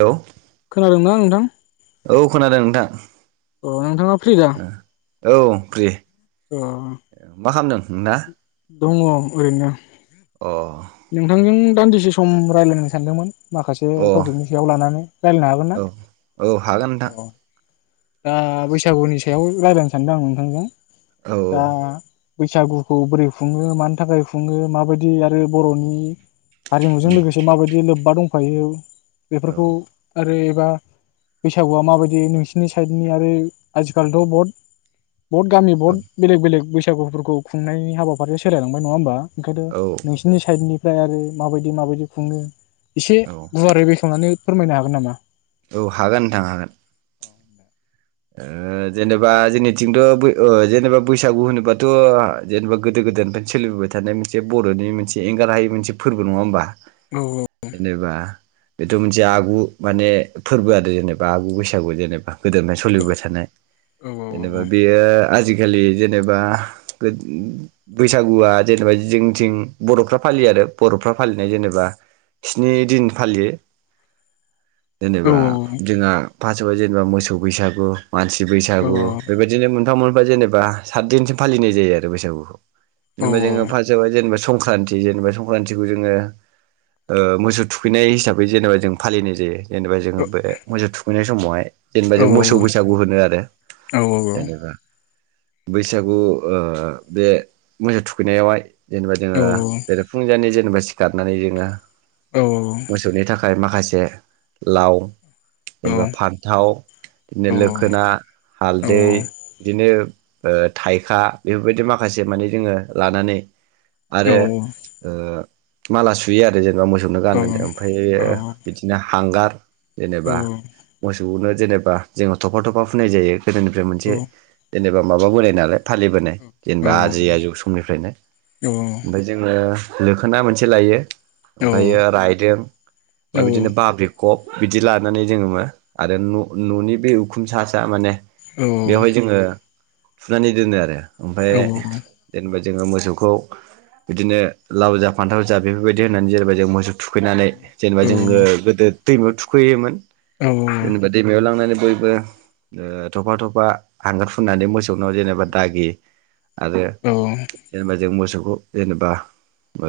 Hello खोनादोंना नोंथां औ खोनादों नोंथां औ नोंथांआ फ्रि दा औ फ्रि अ [unintelligible] दङ ओरैनो अ नोंथांजों दान्दिसे सम रायज्लायनो सानदोंमोन। माखासे अ टपिकनि सायाव लानानै रायजलायनो हागोन ना? औ औ हागोन नोंथां औ दा बैसागुनि सायाव रायज्लायनो सानदों आं नोंथांजों औ दा बैसागुखौ बोरै खुङो मानि थाखाय खुङो माबायदि आरो बर'नि हारिमुजों लोगोसे माबायदि लोब्बा दं फायो। बेफोरखौ आरो बा बैसागुआ माबायदि नों सिनि साइदनि आरो आथिखलिथ' बहुद बहुद गाननि बुहुद बेलेग बेलग बै सागुफोरखौ खुंनायनि हाबाफारिया सोलायांबाय नङा होनोमबा। ओंखायनोथ' औ नोंसिनि साइदनि ओमफ्राय आरो माबायदि माबायदि खुङो। एसे औ गुवारै बेखेवनानै फोरमायनो हागोन नामा? औ हागोन नोंथां हागोन। ओ जेनेबा जोंनिथिंथ' बै ओ जेनेबा बैसागु होनोबाथ' जेनेबा गोदो गोदायनिफ्रायनो सोलिबोबाय थानाय मोनसे बर'नि मोनसे एंगार हायै मोनसे फोरबो नङा होमबा। औ जेनेबा बेथ' मोनसे आगु माने फोरबो आरो जेनेबा आगु बैसागु जेनेबा गोदो- सोलिबाय थानाय औ जेनेबा बेयो आजि खालि जेनेबा बैसागुआ जेनेबा जोंथिं बर'फ्रा फालियो आरो बर'फ्रा फालिनाय जेनेबा स्नि दिन फालियो। औ जेनोबा जोंहा फार्स्ट जेनोबा मोसौ बैसा गु मानसि औ बैसागु बेबायदिनो मोनफा मोन फा जेनोबा साददिनसो फालिनाय जायो आरो बैसागुखौ। औ जेनोबा जोङो फार्सजावहाय जेनोबा संक्रान्ति जेनोबा संक्रान्तिखौ जोङो ओ मोसौ थुखैनाय हिसाबै जेनोबा जों फालिनाय जायो। जेनोबा जोङो बे मोसौ थुखैनाय समावहाय जेनोबा औ जों मोसौ बै सागु होनो आरो औ जेनोबा बैसागु ओ बे मोसौ थुखैनायावहाय जेनोबा जोङो औ बेरे फुंजानि जेनोबा सिखारनानै जोङो औ मोसौनि थाखाय मा खासे लाव जेनोबा फानथाव बिदिनो लोखोना हालदै बिदिनो ओब ओ थाइखा बेफोरबायदि माखासे माने जोङो लानानै आरो ओ माला सुयो आरो जेनोबा मो सौनो गानहोनो ओमफ्राय बिदिनो हांगार जेनोबा मोसौनो जेनोबा जोङो थ'फा थ'फा फुननाय जायो। गोदोनिफ्राय मोनसे जेनोबा माबा बोनाय नालाय फालिबोनाय जेनोबा आजै आजौ समनिफ्रायनो। ओमफ्राय जोङो लोखोना मोनसे लायो ओमफ्रायो रायदों ओमफ्राय बिदिनो बाब्रिकब बिदि लानानै जोङो मा आरो न' न'नि बे उखुम सा सा माने बेवहाय जोङो फुनानै दोनो आरो ओमफ्राय जेनेबा जोङो मोसौखौ बिदिनो लाव जा फान्थाव जा बेफोरबायदि होननानै जाहैबाय जों मोसौ थुखैनानै जेनेबा जोङो औ गोदो दैमायाव थुखैयोमोन औ औ जेनबा दैमायाव लांनानै बो थफा थफा हांगार फुननानै मोस मोसौनाव औ जेनबा दागि आरो जेनेबा जों मोसौ जेनेबा ओ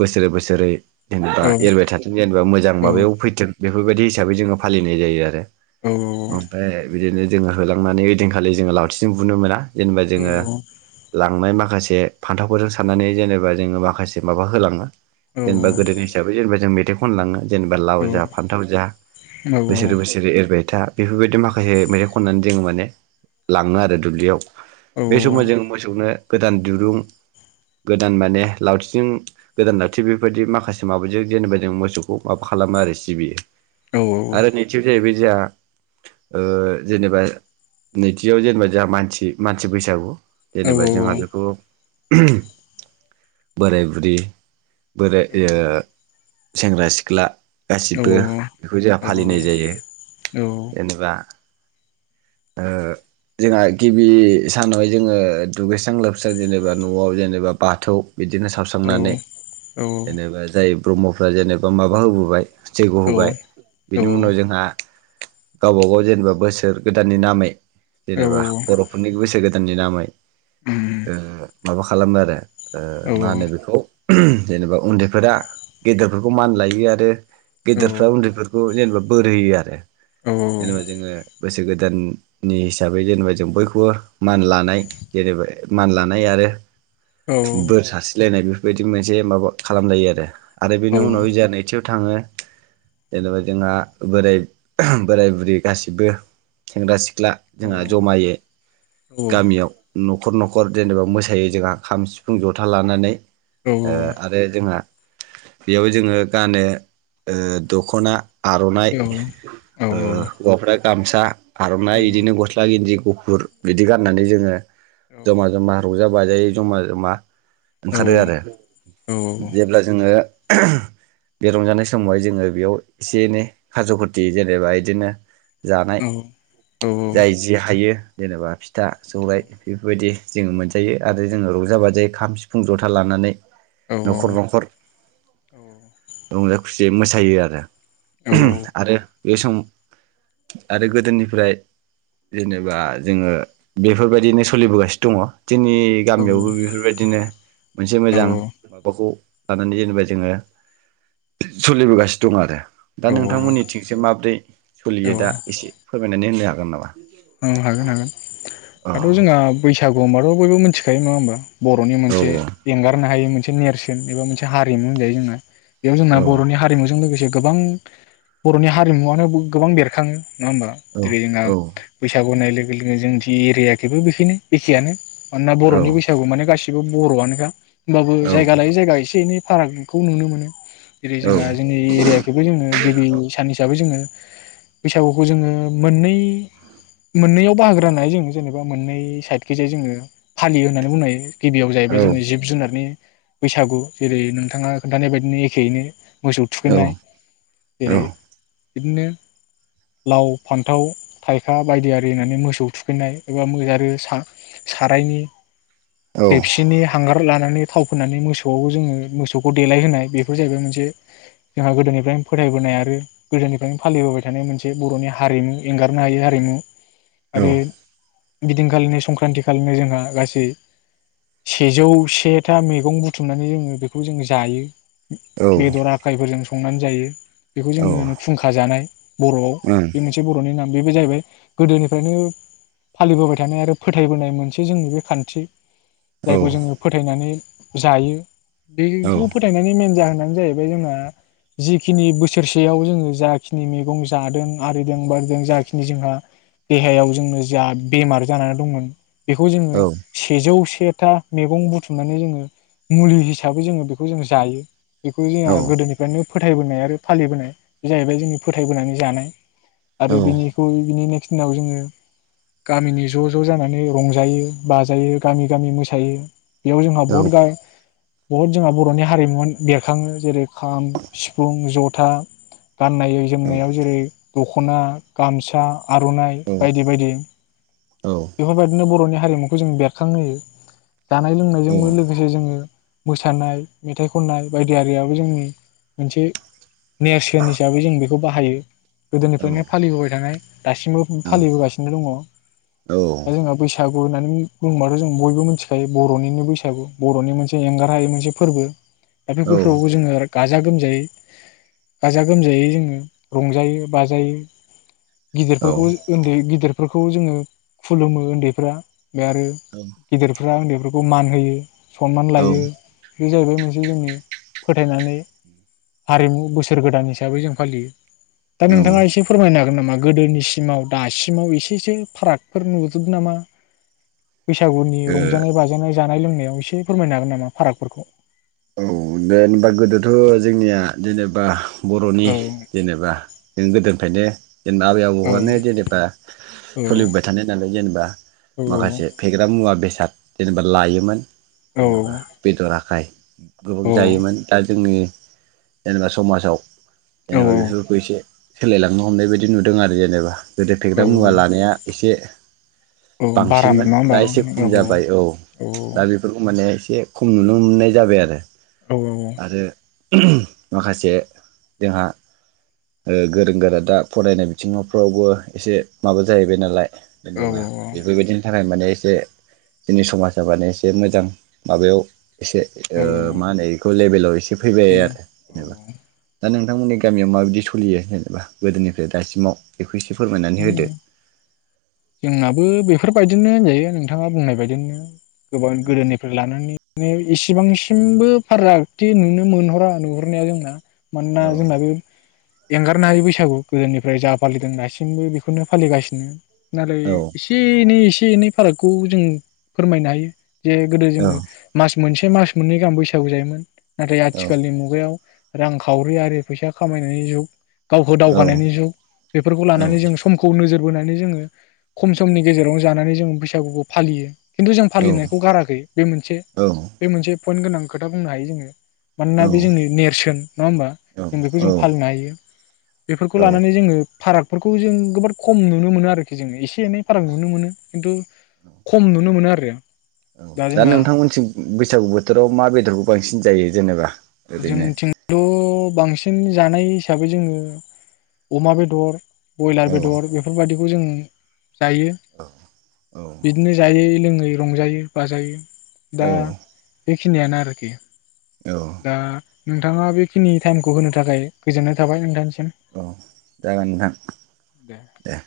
बोसोरै बोसोरै जेनेबा औ एरबाय थाथों जेनेबा मोजां माबायाव फैथों बेफोरबायदि हिसाबै जोङो फालिन फालिनाय जायो आरो। ओमफ्राय बिदिनो जोङो होलांनानै ओइदिनखालि जोङो लावथिजों बुनो मोना। जेनेबा जोङो लांनाय माखासे जे फान्थावफोरजों साननानै जेनेबा जोङो माखासे माबा होलाङो‌ जेनेबा गोदोनि हिसाब जेनेबा जों मेथाइ खन लांङो जेनेबा लाव औ जा फान्थाव जा बोसोरे बोसोरे एरबाय था बेफोरबायदि माखासे मेथाइ खननानै जोङो माने लाङो आरो दुब्लियाव बे समाव जों मोसौनो गोदान दिरुं गोदान माने लावथिजोंं गोदान लावथि बेफोरबायदि माखासे माबाजों जेनेबा जों मोसौखौ माबा खालामो आरो सिबियो। आरो निथिबो जाहैबाय । जोंहा ओ जेनेबा नैथियाव जेनेबा जोंहा मानसि मानसि बैसागु । जेनेबा जोंहा बेखौ बोराय बुरि बोराइ एओ सेंग्रा सिख्ला गासिबो बेखौ जोहा फालिनाय जायो जेनेबा ओ जोंहा गिबि सानावहाय जोङो दुगैस्रां लोबस्रां जेनेबा न'आव जेनेबा बाथौ बिदिनो सावस्रांनानै जेनेबा जाय ब्रहमाफोरा जेनेबा माबा होबोबाय जैग्य' होबाय बिनि उनाव जोंहा गावबा-गाव जेनेबा बोसोर गोदाननि नामै जेनेबा बर'फोरनि बोसोर गोदान दाननि नामै ओ माबा खालामो आरो ओ मा होनो बेखौ [unintelligible] जेनेबा उन्दैफोरा गेदेरफोरखौ मान लायो आरो गिदिरफोरा उन्दै खौ जेनेबा बोर होयो आरो जनेबा जोङो बोसोर गोदाननि हिसाबै जेनेबा जों बयखौबो मान लानाय जेनेबा मान लानाय आरो बोर सास्रिलायनाय बे बेदि मोनसे माबा खालाम जायो आरो आरो बेनि उनाव जाहा नैथिआव थाङो जेनेबा जोंहा बोराय-बोराय बुरै गासिबो सेंग्रा सिख सिख्ला जोंहा जमायो गामियाव न'खर न'खर जेनेबा मोस थायो जोंहा खाम सिफुं जथा लानानै ओ आरो जोंहा बेयाव जोङो गानो ओ दख'ना आर'नाइ ओ हौवाफ्रा गामसा आर'नाइ इदिनो गस्ला गिन्जि गुफुर बिदि गाननानै जोङो जमा जमा रंजा बाजायो जमा जमा ओंखारो आरो जेब्ला जोङो बे रंजानाय समावहाय जोङो बेयाव एसे एनै खाज' खथि जेनेबा इदिनो । जानाय जाय जि हायो जेनेबा बि था सौराय बेफोरबायदि जोङो मोनजायो आरो जोङो रंजा बाजायै खाम सिफुं जथा लानानै न'खर न'खर रंजा खुस जे मोसायो आ ए औ औ आरो बे सम आरो गोदोनिफ्राय जेनेबा जोङो बेफोरबायदिनो सोलिबोगासिनो दङ। जोंनि औ गामियावबो बेफोरबायदिनो मोनसे मोजां बाखौ लानानै जेनेबा जोङो सलिबोगासिनो दं आरो दा औ नोंथांमोननि थिंसो माब्रै औ सोलियो दा एसे फोरमाय नानै होनो हागोन नामा। औ हागोन हागोन औ दाथ' जोंहा बैसाग गम्बाथ' बयबो मिथिखायो नङा होमबा बर'नि औ मोनसे एंगारनो हायि मो नेरसोन एबा मोनसे हारिमु होनजायो जोंना बेयाव जोंना औ बर'नि हारिमुजों लोगोसे गोबां बर'नि हारिमुवानो गोबां बेरखाङो नङा होमबा औ [unintelligible] बैसागुनाय लोगो लोगो जोंनि एरियाखेबो बेखिनो एखेयानो। मानोना औ बर'नि औ बैसागु माने गासि बो बर'आनोखा होमबाबो औ जायगा लायो जायगा एसे एनै फारागखौ नुनो मोनो। जेरै औ जोंहा जोंनि एरियखौबो जोङो गिबि सान हिसाबै जोङो बैसागुखौ जोङो मोननै मोननैयाव बाहागो होननाय जों जेनेबा मोननै साइडखि जाय जोङो फालियो होननानै बुंनो हायो। गिबियाव औ जाहैबाय जोङो जिब-जुनारनि बैसागु जेरै नोंथाङा खोन्थानाय बायदिनो एखेयैनो मोसौ औ थुखैनाय औ जेरै बिदिनो लाव, फान्थाव, थाइखा बायदि आरि होननानै मोसौ थुखैनाय एबा आरो सा-सारायनि ओं देपसिनि हांगार थाव फोननानै मोसौआव जोङो मोसौखौ थाव राव थाव फोननानै मोसौखौ देलायहोनाय बेफोर जाहैबाय मोनसे जोंहा गोदोनिफ्रायनो फोथायबोनाय आरो गोदोनिफ्रायनो फालिबोबाय थानाय मोनसे बर'नि हारिमु एंगारनो हायि हारिमु औ आरो बिदिनखालिनो संक्रान्ति खालिनो जोंहा गासै सेजौ सेथा मैगं बुथुमनानै जोङो बेखौ जोंङो जायो। औ बेदर आखाइफोरजों सं संनानै जायो। बेखौ जोङो खुंखा जानाय बर'आव बे मोनसे बर'नि नाम बेबो जाहैबाय गोदोनिफ्रायनो फालिबोबाय थानाय आरो फोथायबोनाय मोनसे जोंनि बे खान्थि औ जायखौ जोङो फोथायनानै जायो औ बेखौ फोथायनानै मेन जाहोन नानो जाहैबाय जोंहा जिखिनि बोसोरसेयाव जोङो जाखिनि मैगं जादों आरिदों बारिदों जाखिनि जोंहा देहायाव जोंनो जा बेमार जानानै दंमोन बेखौ जोङो सेजौ से था मैगं बुथुमनानै जोङो मुलि हिसाबै जोङो बेखौ जों जायो। बेखौ जोंहा गोदोनिफ्रायनो फोथायबोनाय आरो फालिबोनाय बे जाहैबाय जोंनि फोथायबोनानै जानाय। आरो बिनिखौ बिनिनो दिनाव जोङो गामिनि ज' ज' जानानै रंजायो बाजायो गामि गामि मोसायो‌ बेयाव जोंहा बहुत गाय बुहुत जोंहा बर'नि हारिमुमोन बेरखाङो जेरै खाम सिफुं जथ था गान्नाय जोमनायाव जेरै दख'ना गामसा आर'नाइ बायदि बायदि। बेफोरबायदिनो बर'नि हा हारिमुखौ जों बेरखांहोयो। जानाय लोंनायजोंबो लोगोसे जोङो। मोसानाय मेथाइ खननाय बायदिरियाबो जोंनि मोनसे नेरसोनहिसाबै जों बे बेखौ बाहायो। गोदोनिफ्रायनो फालिबोबाय थानाय। दासिमबो औ फालिबोगासिनो दङ दा ओ जोंहा बैसाग फोर होननानै बुंओ होनबाथ' जों बयबो मिथिखायो बर'निनो बैसागु बर'नि मोनसे एंगार हायै मोनसे फोरबो । दा [unintelligible] औ जोंङो गाजा गोमजायै गाजा गोमजायै जोंङो रंजायो बाजायो । गिदिरफोरखौ उन्दै गिदिर फोरखौ जोंङो खुलुमो उन्दैफ्रा । बे आरो गिदिरफो फोरा उन्दैफोरखौ मान होयो । सनमान लायो । बे जाहैबाय मोनसे जोंनि फोथायनानै हारिमु बोसोर गोदान हिसाबै जों फालियो । दा नोंथांङा एसे फोरमायनो हागो नामा गोदोनिसिमाव दासिमाव एसे एसो फारागफोर नुजोब नामा? बैसागुनि रंजानाय बाजानाय जानाय लोंनाय एसे फोरमायनो हागोन नामा फारागफोरखौ? औ जेनेबा गोदोथ' जोंनिया जेनेबा बर'नि औ जेनेबा जों गोदोनिफ्रायनो जेनेबा आबै औ आबौआानो जेनेबा औ सोलिबाय थानाय नालाय जेनेबा माखासे फेग्रा मुवा बेसे जेनेबा लायोमोन औ जेनेबा बेदर आखाय गोबां औ जायोमोन दा जोंनि जेनेबा समाजाव औ जेनेबा बेफोरखौ एसे सोलायलांनो हमनाय बायदि नुदों आरो जेनेबा गोदो फेग्रा मुवा औ लानाया एसे औ बारामोन बांसिनमोन नङा दा एसे खम होमबा जाबाय औ दा बेफोरखौ माने एसे खम नुनो मोननाय जाबाय आरो [unintelligible] औ औ औ । आरो माखासे जोंहा ओ गोरों गोरा दा फरायनाय बिथिङावफ्रावबो एसे माबा जाहैबाय नालाय जेनेबा बेफोरबायदिनि थाखाय माने एसे जोंनि समाजा माने एसे मोजां माबायाव एसे ओ औ मा होनो बेखौ लेभेलाव एसे फैबाय आरो औ जेनेबा दा नों नोंथांमोननि गामियाव माबायदि सलियो जेनेबा गोदोनिफ्राय दासिमाव बे एसे फोरमायनानै औ होदो। जोंनाबो बेफोरबायदिनो होनजायो नोंथाङा बुंनाय बायदिनो गोबां गोदोनिफ्राय लानानै माने इसिबांसिमबो फारागथि नुनो मोनहरा नुहरनाया जोंना मानोना औ जोंना बे एंगारनो हायि बैसागु गोदोनिफ्राय जा फालिदों दासिमबो बेखौनो फालिगासिनो नाथाइ औ एसे एनै एसे एसे एनै फारागखौ जों फोरमायनो हायो जे गोदो औ जोङो मास मोनसे मास मोननै गाहाम बैसागु जायोमोन नाथाय औ आथिखालनि मुगायाव रांखावरि आरो फैसा खामायनायनि जुग गावखौ दावगानायनि जुग बेफोरखौ औ लानानै जों समखौ नोजोर बोनानै जोङो खम समनि गेजेरावनो जानानै जों बैसागुखौ फालियो। खिन्थु जों औ फालिनायखौ गाराखै बे मोनसे औ बे मोनसे पइन्ट गोनां खोथा बुंनो हायो जोङो। मानोना बे जोंनि नेरसोन। नङा होमबा? जों औ बेखौ जों फालिनो हायो। बेफोरखौ औ लानानै जोङो फारागफोरखौ जों गोबोरद खम नुनो मोनो आरो खि जों एसे एनै फाराग नुनो मोनो। खिन्थु औ खम नुनो मोनो आरो। औ दा नोंथांमोनथिं बैसागु बोथोराव माबायदि खौ बांसिन जायो जेनेबा? ओरैनो जोंथिंथ' बांसिन जानाय हिसाबै जोङो अमा बेदर बयलार औ बेदर बेफोरबायदिखौ खौ जों जायो औ बिदिनो जायै-लोङै रंजायो बाजायो दा औ बेखिनियानो आरोखि। औ दा नोंथाङा बेखिनि टाइमखौ होनो थाखाय गोजोननाय थाबाय नोंथांनिसि औ जागोन नोंथां दे।